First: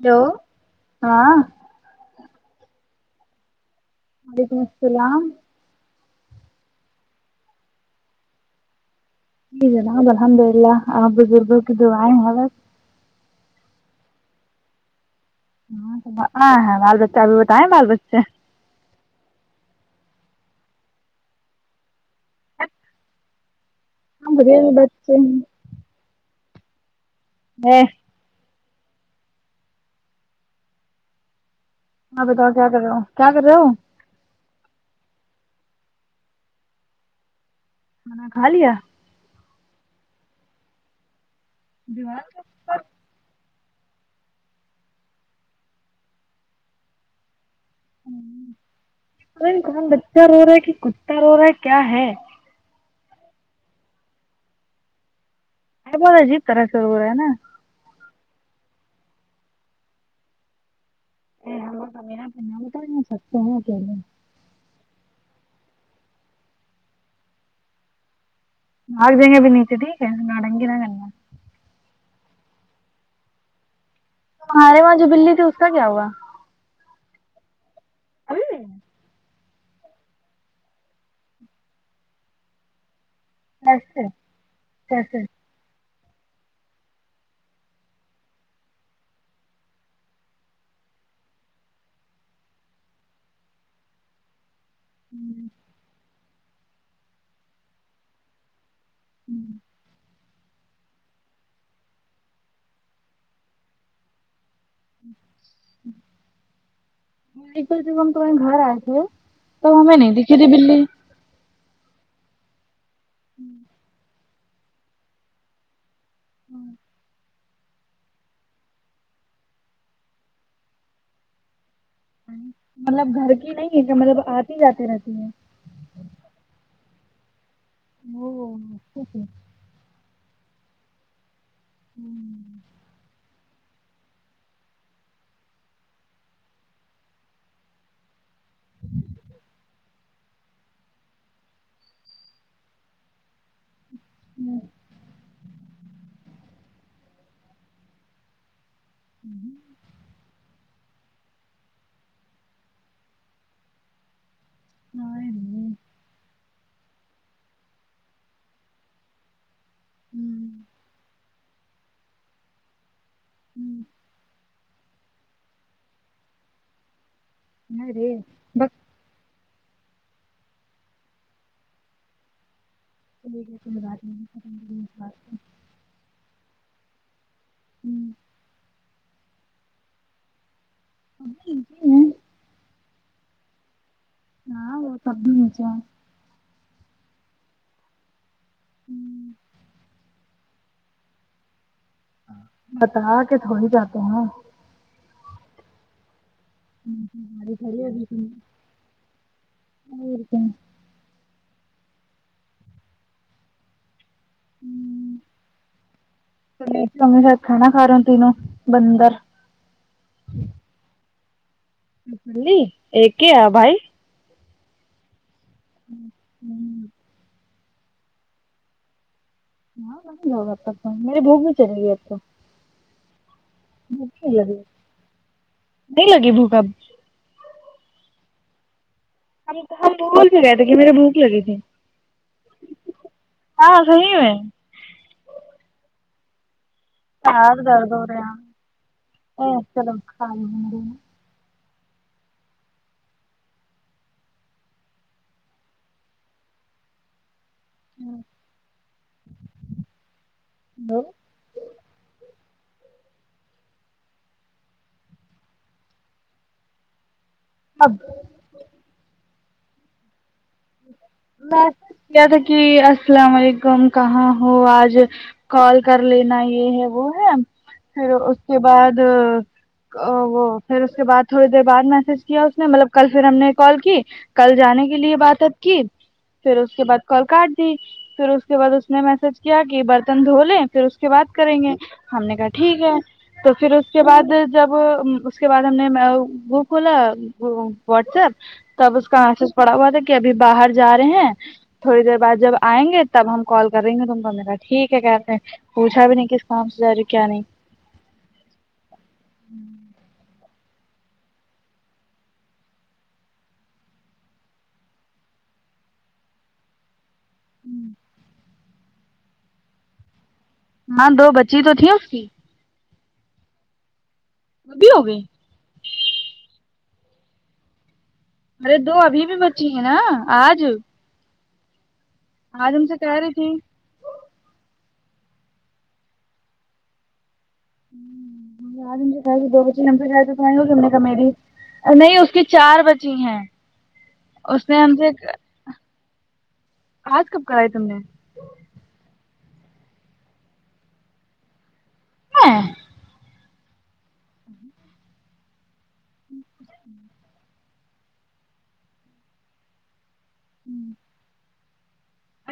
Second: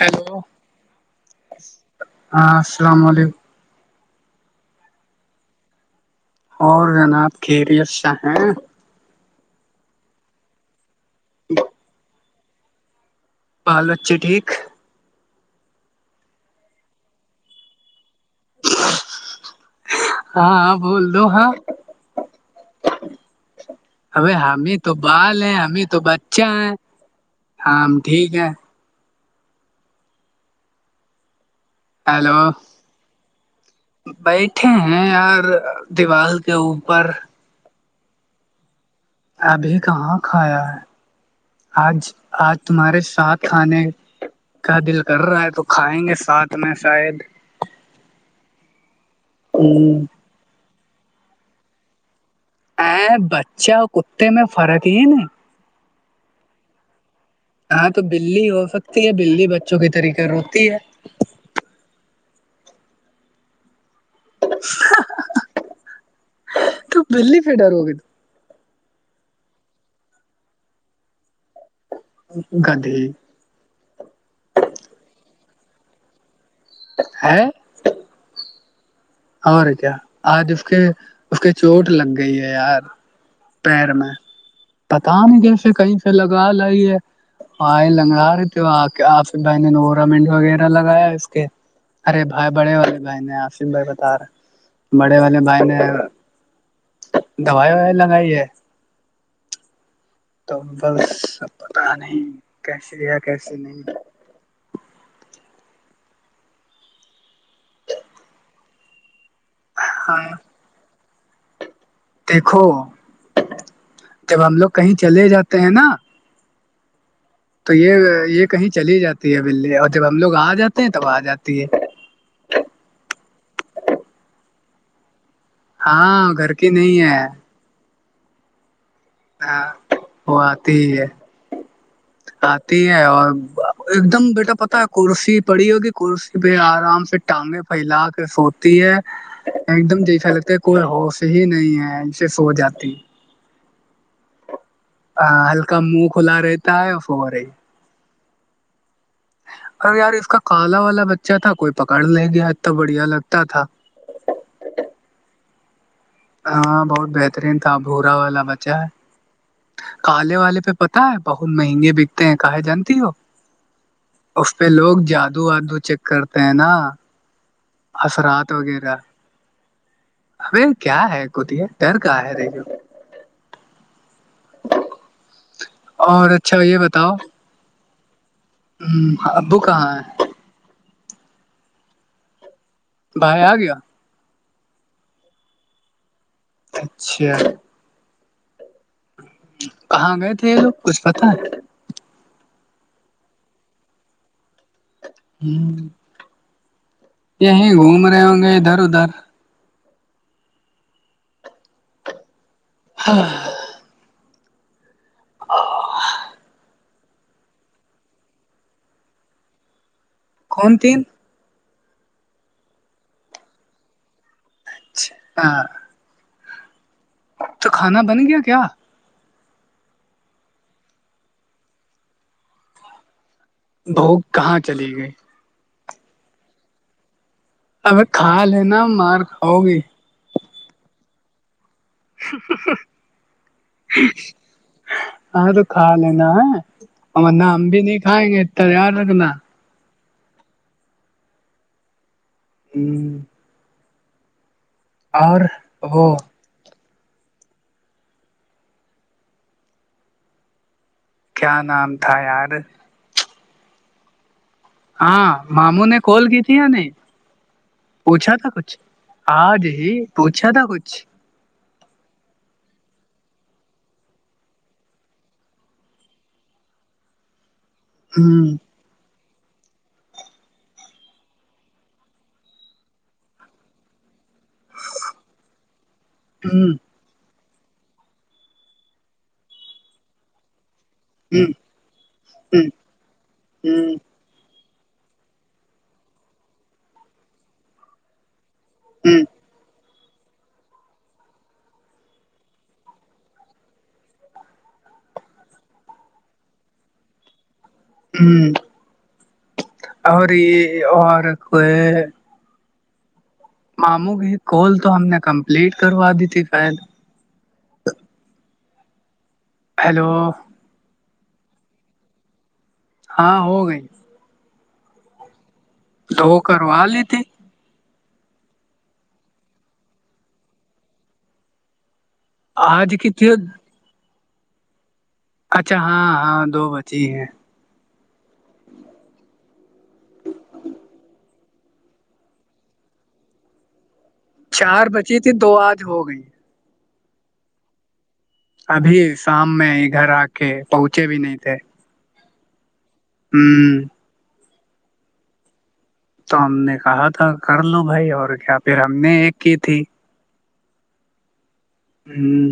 hello ہاں ہاں السلام علیکم وعلیکم السلام اور جناب کیریئر چاہیں ج ج نابب الحمد اللہ آ بزربک دو آائ ہو بہال اچھی ٹھیک ہاں ہ ہاں بال بچا ابھی وہتائ بال بچے ہاں بول دو ہاں اب ہاں بڑھیا بھی ہمیں تو بچے بال ہیں ہمیں تو بچہ ہے ہیں ہاں ٹھیک ہے ہاں ہیلو بتاؤ کیا کر رہے ہو کیا کر رہے ہو بیٹھے ہیں یار دیوال کے اوپر کھا لیا ابھی کہاں کھایا ہے آج دیوار کا آج تمہارے ساتھ کھانے کا دل کر رہا ہے تو کھائیں گے ساتھ میں شاید کون ہ بچہ رو رہا ہے کہ کتا رو رہا ہے کیا ہے ا بچہ کتے میں فرق ہی نا آ ب ا جیب طرح سے ہو رہا ہے نا ہاں تو بلی ہو سکتی ہے بلی بچوں کی طریقے روتی ہے تا نہیں سکتے ہیں کیاہل تو بلی پٹ ر ہوگ ت آگ جیںے بھی نیتی ٹھیک ہے نا گ نا گا گدی جی ہمارے وہاں جو بلی تھی اس کا کیا ہوا ہاں ا نہیں اور کیا آج اس کے اس کے چوٹ لگ گئی ہے یار پیر کیسے میں پتا نہیں کیسے کہیں سے لگا لی ہے ہاں لنگڑا رہے تھے وہ آ کے آصف بھائی نےورامنٹ وغیرہ لگایا اس کے ارے بائی بڑے والے بائی ن آم بائی ار بڑے والے بھائی نے دوائی وائی لنگائی ہے ہوں تو بس سب پتا نہیں کیسیے یا کیسے نہیں مکل ج م ہم توے گھر آئے تھ تو ہمیں نہیں ہاں دیکھی تی بلی دیکھو ہوں جب ہم لوگ کہیں چلے جاتے ہیں نا ہوں تو یہ یہ کہیں چلی جاتی ہے بلی اور جب ہم لوگ آ جاتے ہیں تب آ جاتی ہے مطلب گھر کی نہیں ہے کہ مطلب آتی جاتی رہتی ہے ہاں گھر کی نہیں ہے [unintelligible] ہ وہ آتی ہے ہوں آتی ہے اور ایک دم بیٹا پتا ہے کرسی پڑی ہوگی کرسی پہ آرام سے ٹانگیں پھیلا کے سوتی ہے ایک دم جیسا لگتے کوئی حوف ہی نہیں ہے ج سے سو جاتی ہوں ہلکا منہ کھلا رہتا ہے ف رہی ار یار اس کا کالا والا بچہ تھا کوئی پکڑ لے گیا اتنا بڑھیا لگتا تھا [unintelligible] ہاں بہت بہترین تھا بھورا والا بچہ ہے کالے والے پہ پتا ہے بہت مہنگے بکتے ہیں کہاں جانتی ہو ہوں پھر لوگ جادو وادو چیک کرتے ہیں نا ارے اثرات بس وغیرہ ا کیا ہے کتے ڈر کا ہے ر جو م کے ملادمی میں اور اچھا یہ بتاؤ ہوں ہ ابو کہاں ہے [unintelligible] باہائی آ گیا ہاں وہ تب بھی نچا اچھا کہاں گئے تھے یہ لوگ کچھ پتا ہے بتا کے تھوڑی جاتے ہیں ہوں ہوں یہیں گھوم رہے ہوں گے ادھر ادھر اورک ہاں ہوں ا ممی شاب کا کا رہی ہوں تنوں بندر کون تین لی ایک ہے بھائی اچھا ہ ہ ہوں تو کھانا بن گیا کیا ہاں ب جاؤا میرے بھک میں چلے گئی آ تو بھوک نہیں لگی کہاں چلی گئی نہیں لگے بھوکمپ اب کھا لینا مار ہم کھاؤ گی ہم بھول سے گئے تھے کہ میرے بھوک لگی تھی ہاں صحیح میں آ تو کھا لے نا ہ اور ن ہم سر بھی درد نہیں ہو کائیں رہا گے ہے تیار رکھنا چلو کھا ہوں گ ہوں اور وہ ہاں ہلو کیا نام تھا یار ہاں ماموں نے کال کی تھی نہیں اب پوچھا تھا کچھ ہ جی پوچھا تھا کچھ ایسا کیا تھا کہ السلام علیکم کہاں ہو آج کال کر لینا یہ ہے وہ ہے پھر ہ اس کے بعد ا وہ پھر اس کے بعد تھوڑی دیر بعد میسج کیا اس نے مطلب کل پھر ہم نے کال کی کل جانے کے لیے بات ا کی پھر ہ اس کے بعد کال کاٹ دی پھر اس کے بعد اس نے میسج کیا کہ برتن دھو لے پھر اس کے بعد ہ کریں گے ہم نے کہا ٹھیک ہے تو پھر اس کے بعد جب اس کے بعد ہم نے وہ کھولا واٹس ایپ تب اس کا ہ آسس پڑا ہوا تھا کہ ابھی باہر جا رہے ہیں تھوڑی دیر بعد جب آئیں گے تب ہم کال کر رہیں گے تم کو میرا ٹھیک ہے کہتے ہیں پوچھا بھی نہیں کس کام سے جا رہی کیا نہیں ہوں اور یہ اور کوئی معاموں گی کال تو ہم نے کمپلیٹ کروا دی تھی فائل ہوں ہیلو ہاں دو بچی تو تھی اس کی ہاں ہو گئی وی ہو گئی تو کروا لیتے ارے دو ابھی بھی بچی ہیں نا آج ہم آج سے کہہ کت رہی تھی اچھا ہاں ہاں دو بچی ہیں آج دوچ ہم سے جائے توم نہیں ہوگی ہم نے کمیلی نہیں اس کی چار بچی ہیں اس نے چار ہم سے بچی تھی دو آج ہو گئی آج کب کرا ہے تم نے ابھی شام میں ا گھر آ کے پہنچے بھی نہیں تھے ہاں ہوں ہاں تو ہم نے کہا تھا کر لو بھائی اور کیا پھر ہم نے ایک کی تھی ہوں ہوں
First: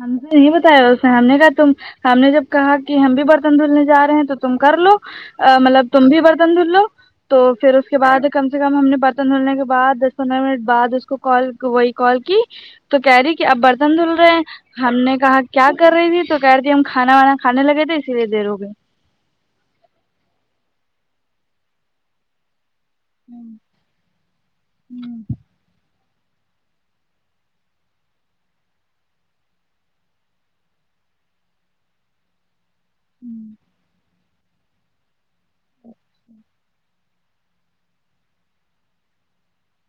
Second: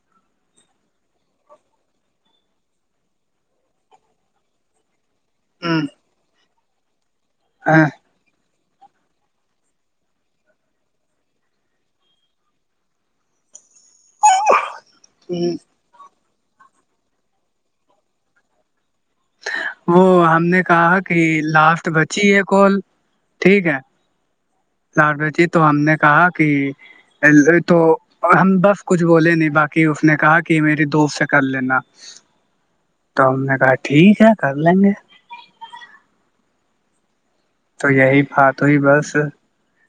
مھ نہیں بتایا اس نے ہم نے کہا تم ہم نے جب کہا کہ ہم بھی برتن دھلنے جا رہے ہیں تو تم کر لو مطلب تم بھی برتن دھل لو تو پھر ہ اس کے بعد کم سے کم ہم نے برتن دھولنے کے بعد دس پندرہ منٹ بعد اس کو کال وہی کال کی تو کہہ رہی کہ اب برتن دھل رہے ہیں ہم نے کہا کیا کر رہی تھی تو کہہ رہیھی ہم کھانا وانا کھے لگے تھے اسی لیے دیر ہو گئے وہ ہم نے کہا کہ لاسٹ بچی ہے کال ٹھیک ہے لار ب جی تو ہم نے کہا کہ الل تو ہم بس کچھ بولے نہیں باقی اس نے کہا کہ میری دوست سے کر لینا تو ہم نے کہا ٹھیک ہے کر لیں گے تو یہی بات ہوئی بس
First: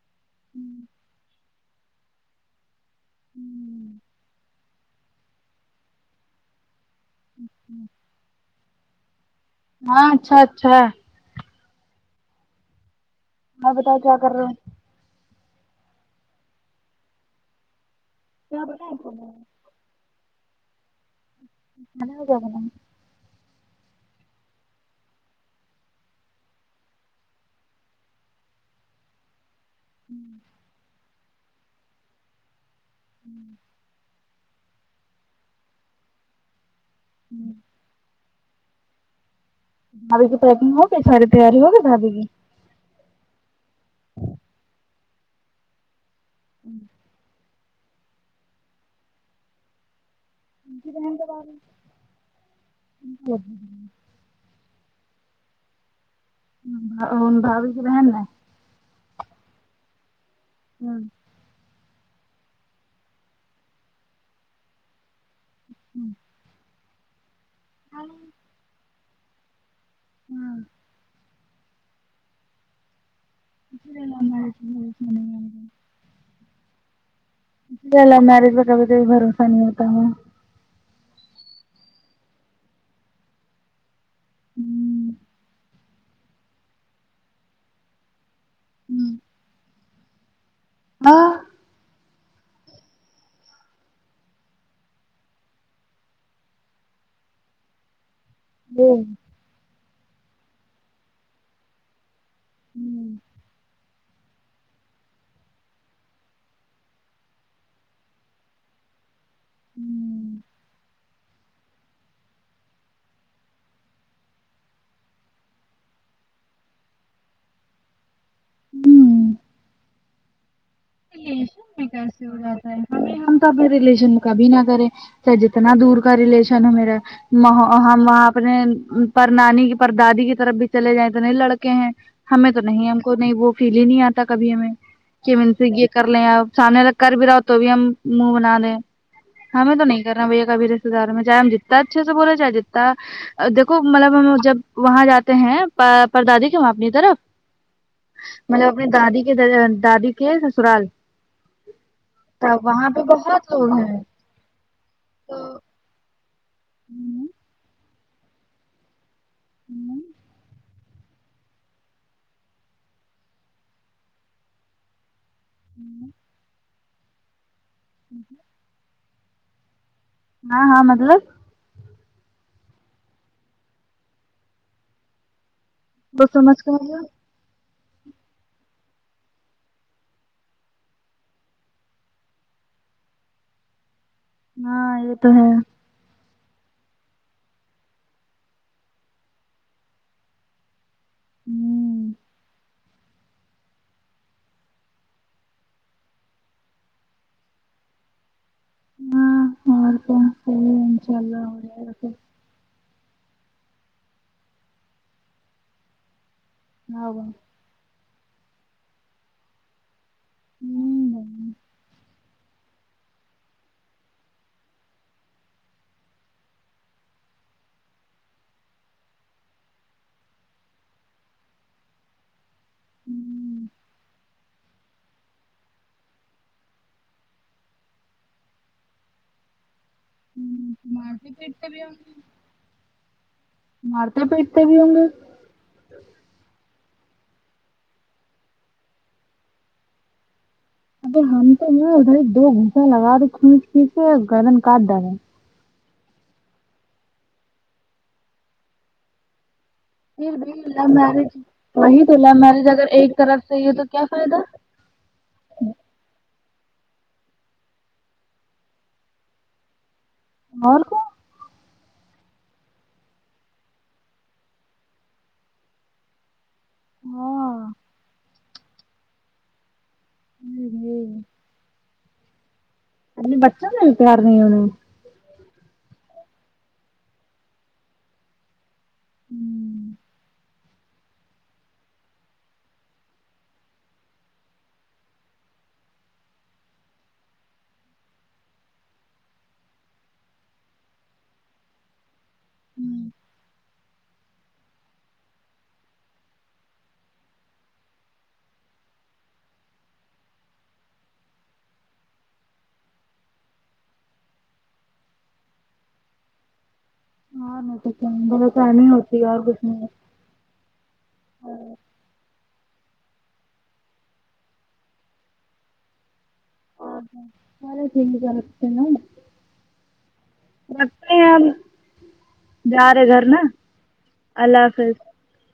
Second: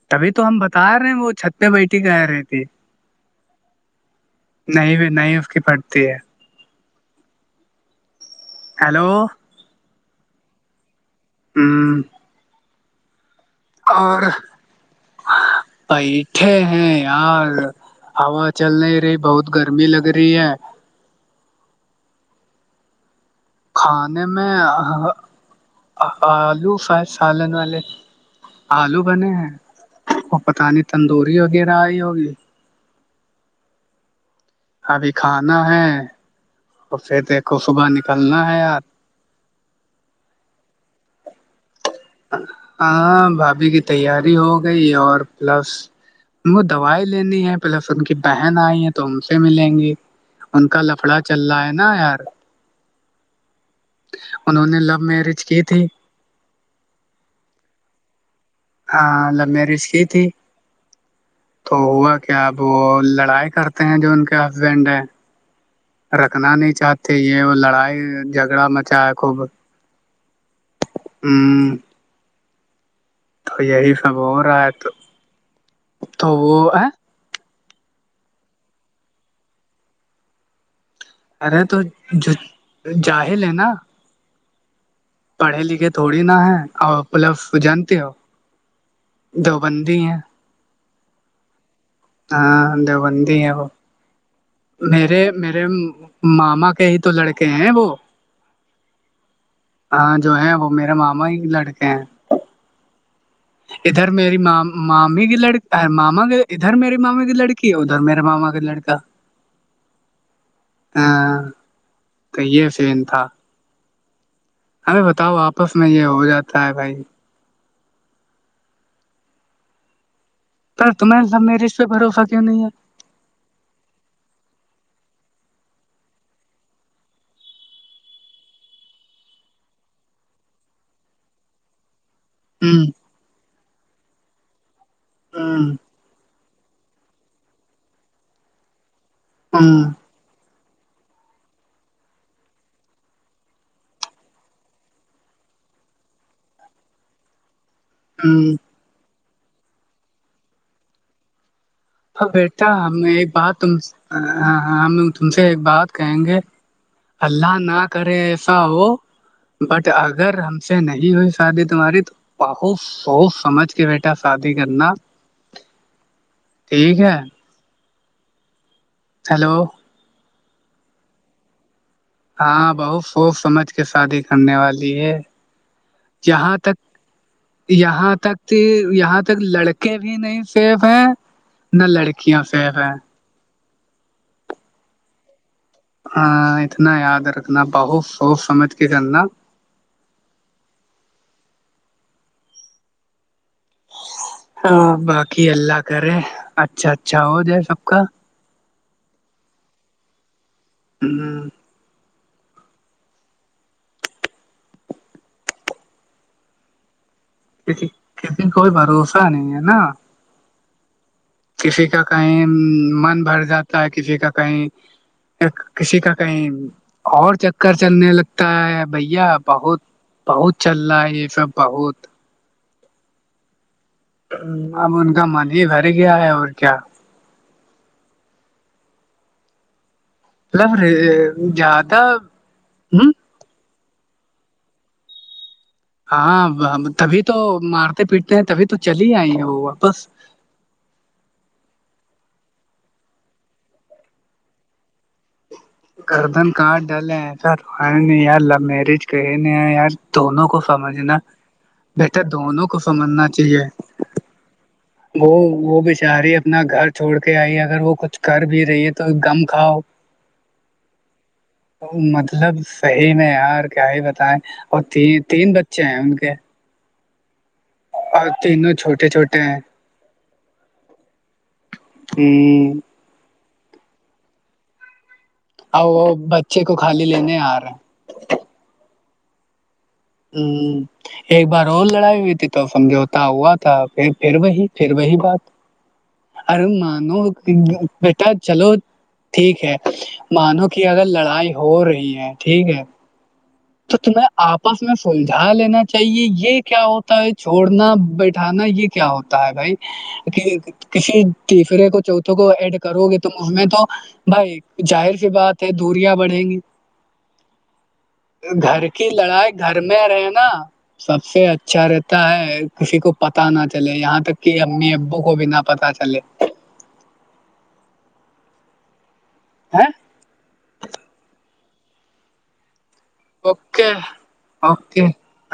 تبھی تو ہم بتا رہے ہیں وہ چھت پہ بیٹھی کہ رہی تھی ہوں نہیں بھی نہیں اس کی پڑتی ہے اچ ہیلو ہاں اچھا اچھا ہوں اور پیھے ہیں یار ہا چل نہیں رہی بہت گرمی لگ رہی ہے کانا ہو گ کھانے میں آلو فائید سالن والے آلو بنے ہیں وہ پتہ نہیں تندوری وغیرہ آئی ہوگی ہوں ابھی کھانا ہے اور پھر دیکھو صبح نکلنا ہے یار دھابی کی پیکنگ ہوگی ساری تیاری ہوگی دھابی کی ہاں بھاابھی کی تیاری ہو گئی اور پلس ان کو دوائی لینی ہے پلس ان کی بہن آئی ہے تو ان سے ملیں گی ان کا لفڑا چل رہا ہے نا یار جی انہوں نے لو میرج کی تھی باوی کے رہن ہاں ل میر اس کی تھی ہوں تو ہوا کیا اب وہ لڑائی کرتے ہیں جو ان کے ہسبینڈ ہے رکھنا نہیں چاہتے یہ وہ لڑائی جھگڑا مچا ہے خب ہاں ہوں تو اسی یہی سب ہو رہا ہے تو تو وہ ہے اسے ال میرج میں کھی کوئی بھروسہ نہیں ہوتا ہے ارے تو جاہل ہے نا ہوں پڑھے لکھے تھوڑی نہا ہے اور مطلب جانتے ہو ہوں دو بندی ہیں ہاں ہاں بند میرے میرے ماما کے ہی تو لڑکے ہیں وہ جی ہاں جو ہے وہ میرا ماما ہی لڑکے ہیں ہوں ادھر میری م مامی کی لک ماما کے ادھر میری ماما کی لڑکی ہے ادھر میرے ماما کا لڑکا ہوں ہاں تو یہ فین تھا ایں بتاؤ آپس میں یہ ہو جاتا ہے بھائی ہوں پر تمہ سب م میں ریلیشن رش پہ بھروسہ کیسے ہو کیوں نہیں ہے جاتا ہم تو اپنے ریلیشن میں کبھی نہ کریں س جتنا دور کا ریلیشن ہے میرا ہم وہاں اپنے پر نانیانی کی پر دادی کی طرف بھی چلے جائیں تو نہیں لڑکے ہیں ہمیں تو ہوں نہیں ہم کو نہیں وہ فیل ہی نہیں آتا کبھی ہمیں کہ ان سے ہوں یہ کر لیں آپ سامنے تک کر بھی رہا ہو تو بھی ہم منہ بنا دیں ہمیں ہوں تو نہیں کہنا بھیا کا بھی رشتے دار چاہے ہم جتتا اچھے سے بولےاہے جتتا دیکھو مطلب ہم جب وہاں جاتے ہیں پر دادی کے وہاں اپنی طرف مطلب ہوں اپنی دادی کے دادی کے سسرال تب بیٹا وہاں پہ میں یہ بہت بات لوگ تم سے ہیں ہاں ہاں ہم تم تو سے ایک بات کہیں گے ہوں اللہ ناک کرے ایسا ہو بٹ ہوں اگر ہم سے نہیں ہوئی شادی تمہاری تو بہت سوچ سمجھ کے بیٹا شادی کرنا ہوں ٹھیک ہے جی ہیلو ہاں ہاں مطلب ہاں بہت سوچ سمجھ کے شادی کرنے والی ہے تو جہاں سمجھ کے تک مطلب یہاں تک یہاں تک لڑکے بھی نہیں سیف ہیں نہ لڑکیاں سیف ہیں ہاں یہ تو ہے ہ اتنا یاد رکھنا بہت سوچ سمجھ کے کرنا ہوں ہاں باقی اللہ کرے اچھا اچھا ہو جائے سب کا ہاں اور تومحی ہے ان شاء اللہ ہ ہو [unintelligible] ک کتی کوئی باروشا نہیں نا ہوں ب کسی کا کہیں من بھر جاتا ہے کسی کا کہیں کسی کا کہیں اور چکر چلنے لگتا ہے بھیا بہت بہت چل رہا ہے یہ سب بہت ہوں اب ان کا من ہی بھر گیا ہے اور کیا مطلب مارتے پیٹتے بھی ہوں زیادہ گے ہوں مارتے پیٹتے بھی ہوں گ ہاں تبھی تو مارتے پیٹتے ہیں تبھی تو چلی آئی ہیں وہ واپس ابے ہم تو ن ادھر دو گھوسا لگا تو کھینچ کھینچ سے گردن کاٹ ڈال دے گردن کاڈ ڈالے ایسا رو نے یار لو میرج کہے یار پھر دونوں بھی کو لو سمجھنا میرج وہی تو بیٹا لو دونوں میرج کو اگر ایک سمجھنا طرف سے چاہیے یہ تو کیا فائدہ وہ وہ بچاری اپنا گھر چھوڑ کے آئی اگر وہ کچھ کر بھی رہی ہے تو گم کھاؤ اور کو مطلب صحیح میں یار کیا ہی بتائیں اور ت تین بچے ہیں ان کے ہاں تینوں چھوٹے چھوٹے ہیں ہوں ہوں ہ اے بچنا کیا رہنےون اور وہ بچے کو خالی لینے آ رہا ہوں ہ ایک بار اور لڑائی ہوئی تھی تو سمجھوتا ہوا تھا پھر پھر وہی پھر وہی بات ار نو بیٹا چلو ٹھیک ہے مانو کہ اگر لڑائی ہو رہی ہے ٹھیک ہے تو تمہیں آپس میں سلجھا لینا چاہیے یہ کیا ہوتا ہے چھوڑنا بیٹھانا یہ کیا ہوتا ہے بھائی کہ کسی تیسرے کو چوتھوں کو ایڈ کرو گے تو اس میں تو بھائی ظاہر کی بات ہے دوریاں بڑھیں گی ہاں مٹ گھر کی لڑائی گھر میں رہے نا سب سے اچھا رہتا ہے کسی کو پتا نہ چلے یہاں تک کہ امی ابو کو بھی نہ پتا چلے سرے ٹھیک کرتے نا ہیں مت جا رہے گھر نا اوکے اللہ حافظ اوکے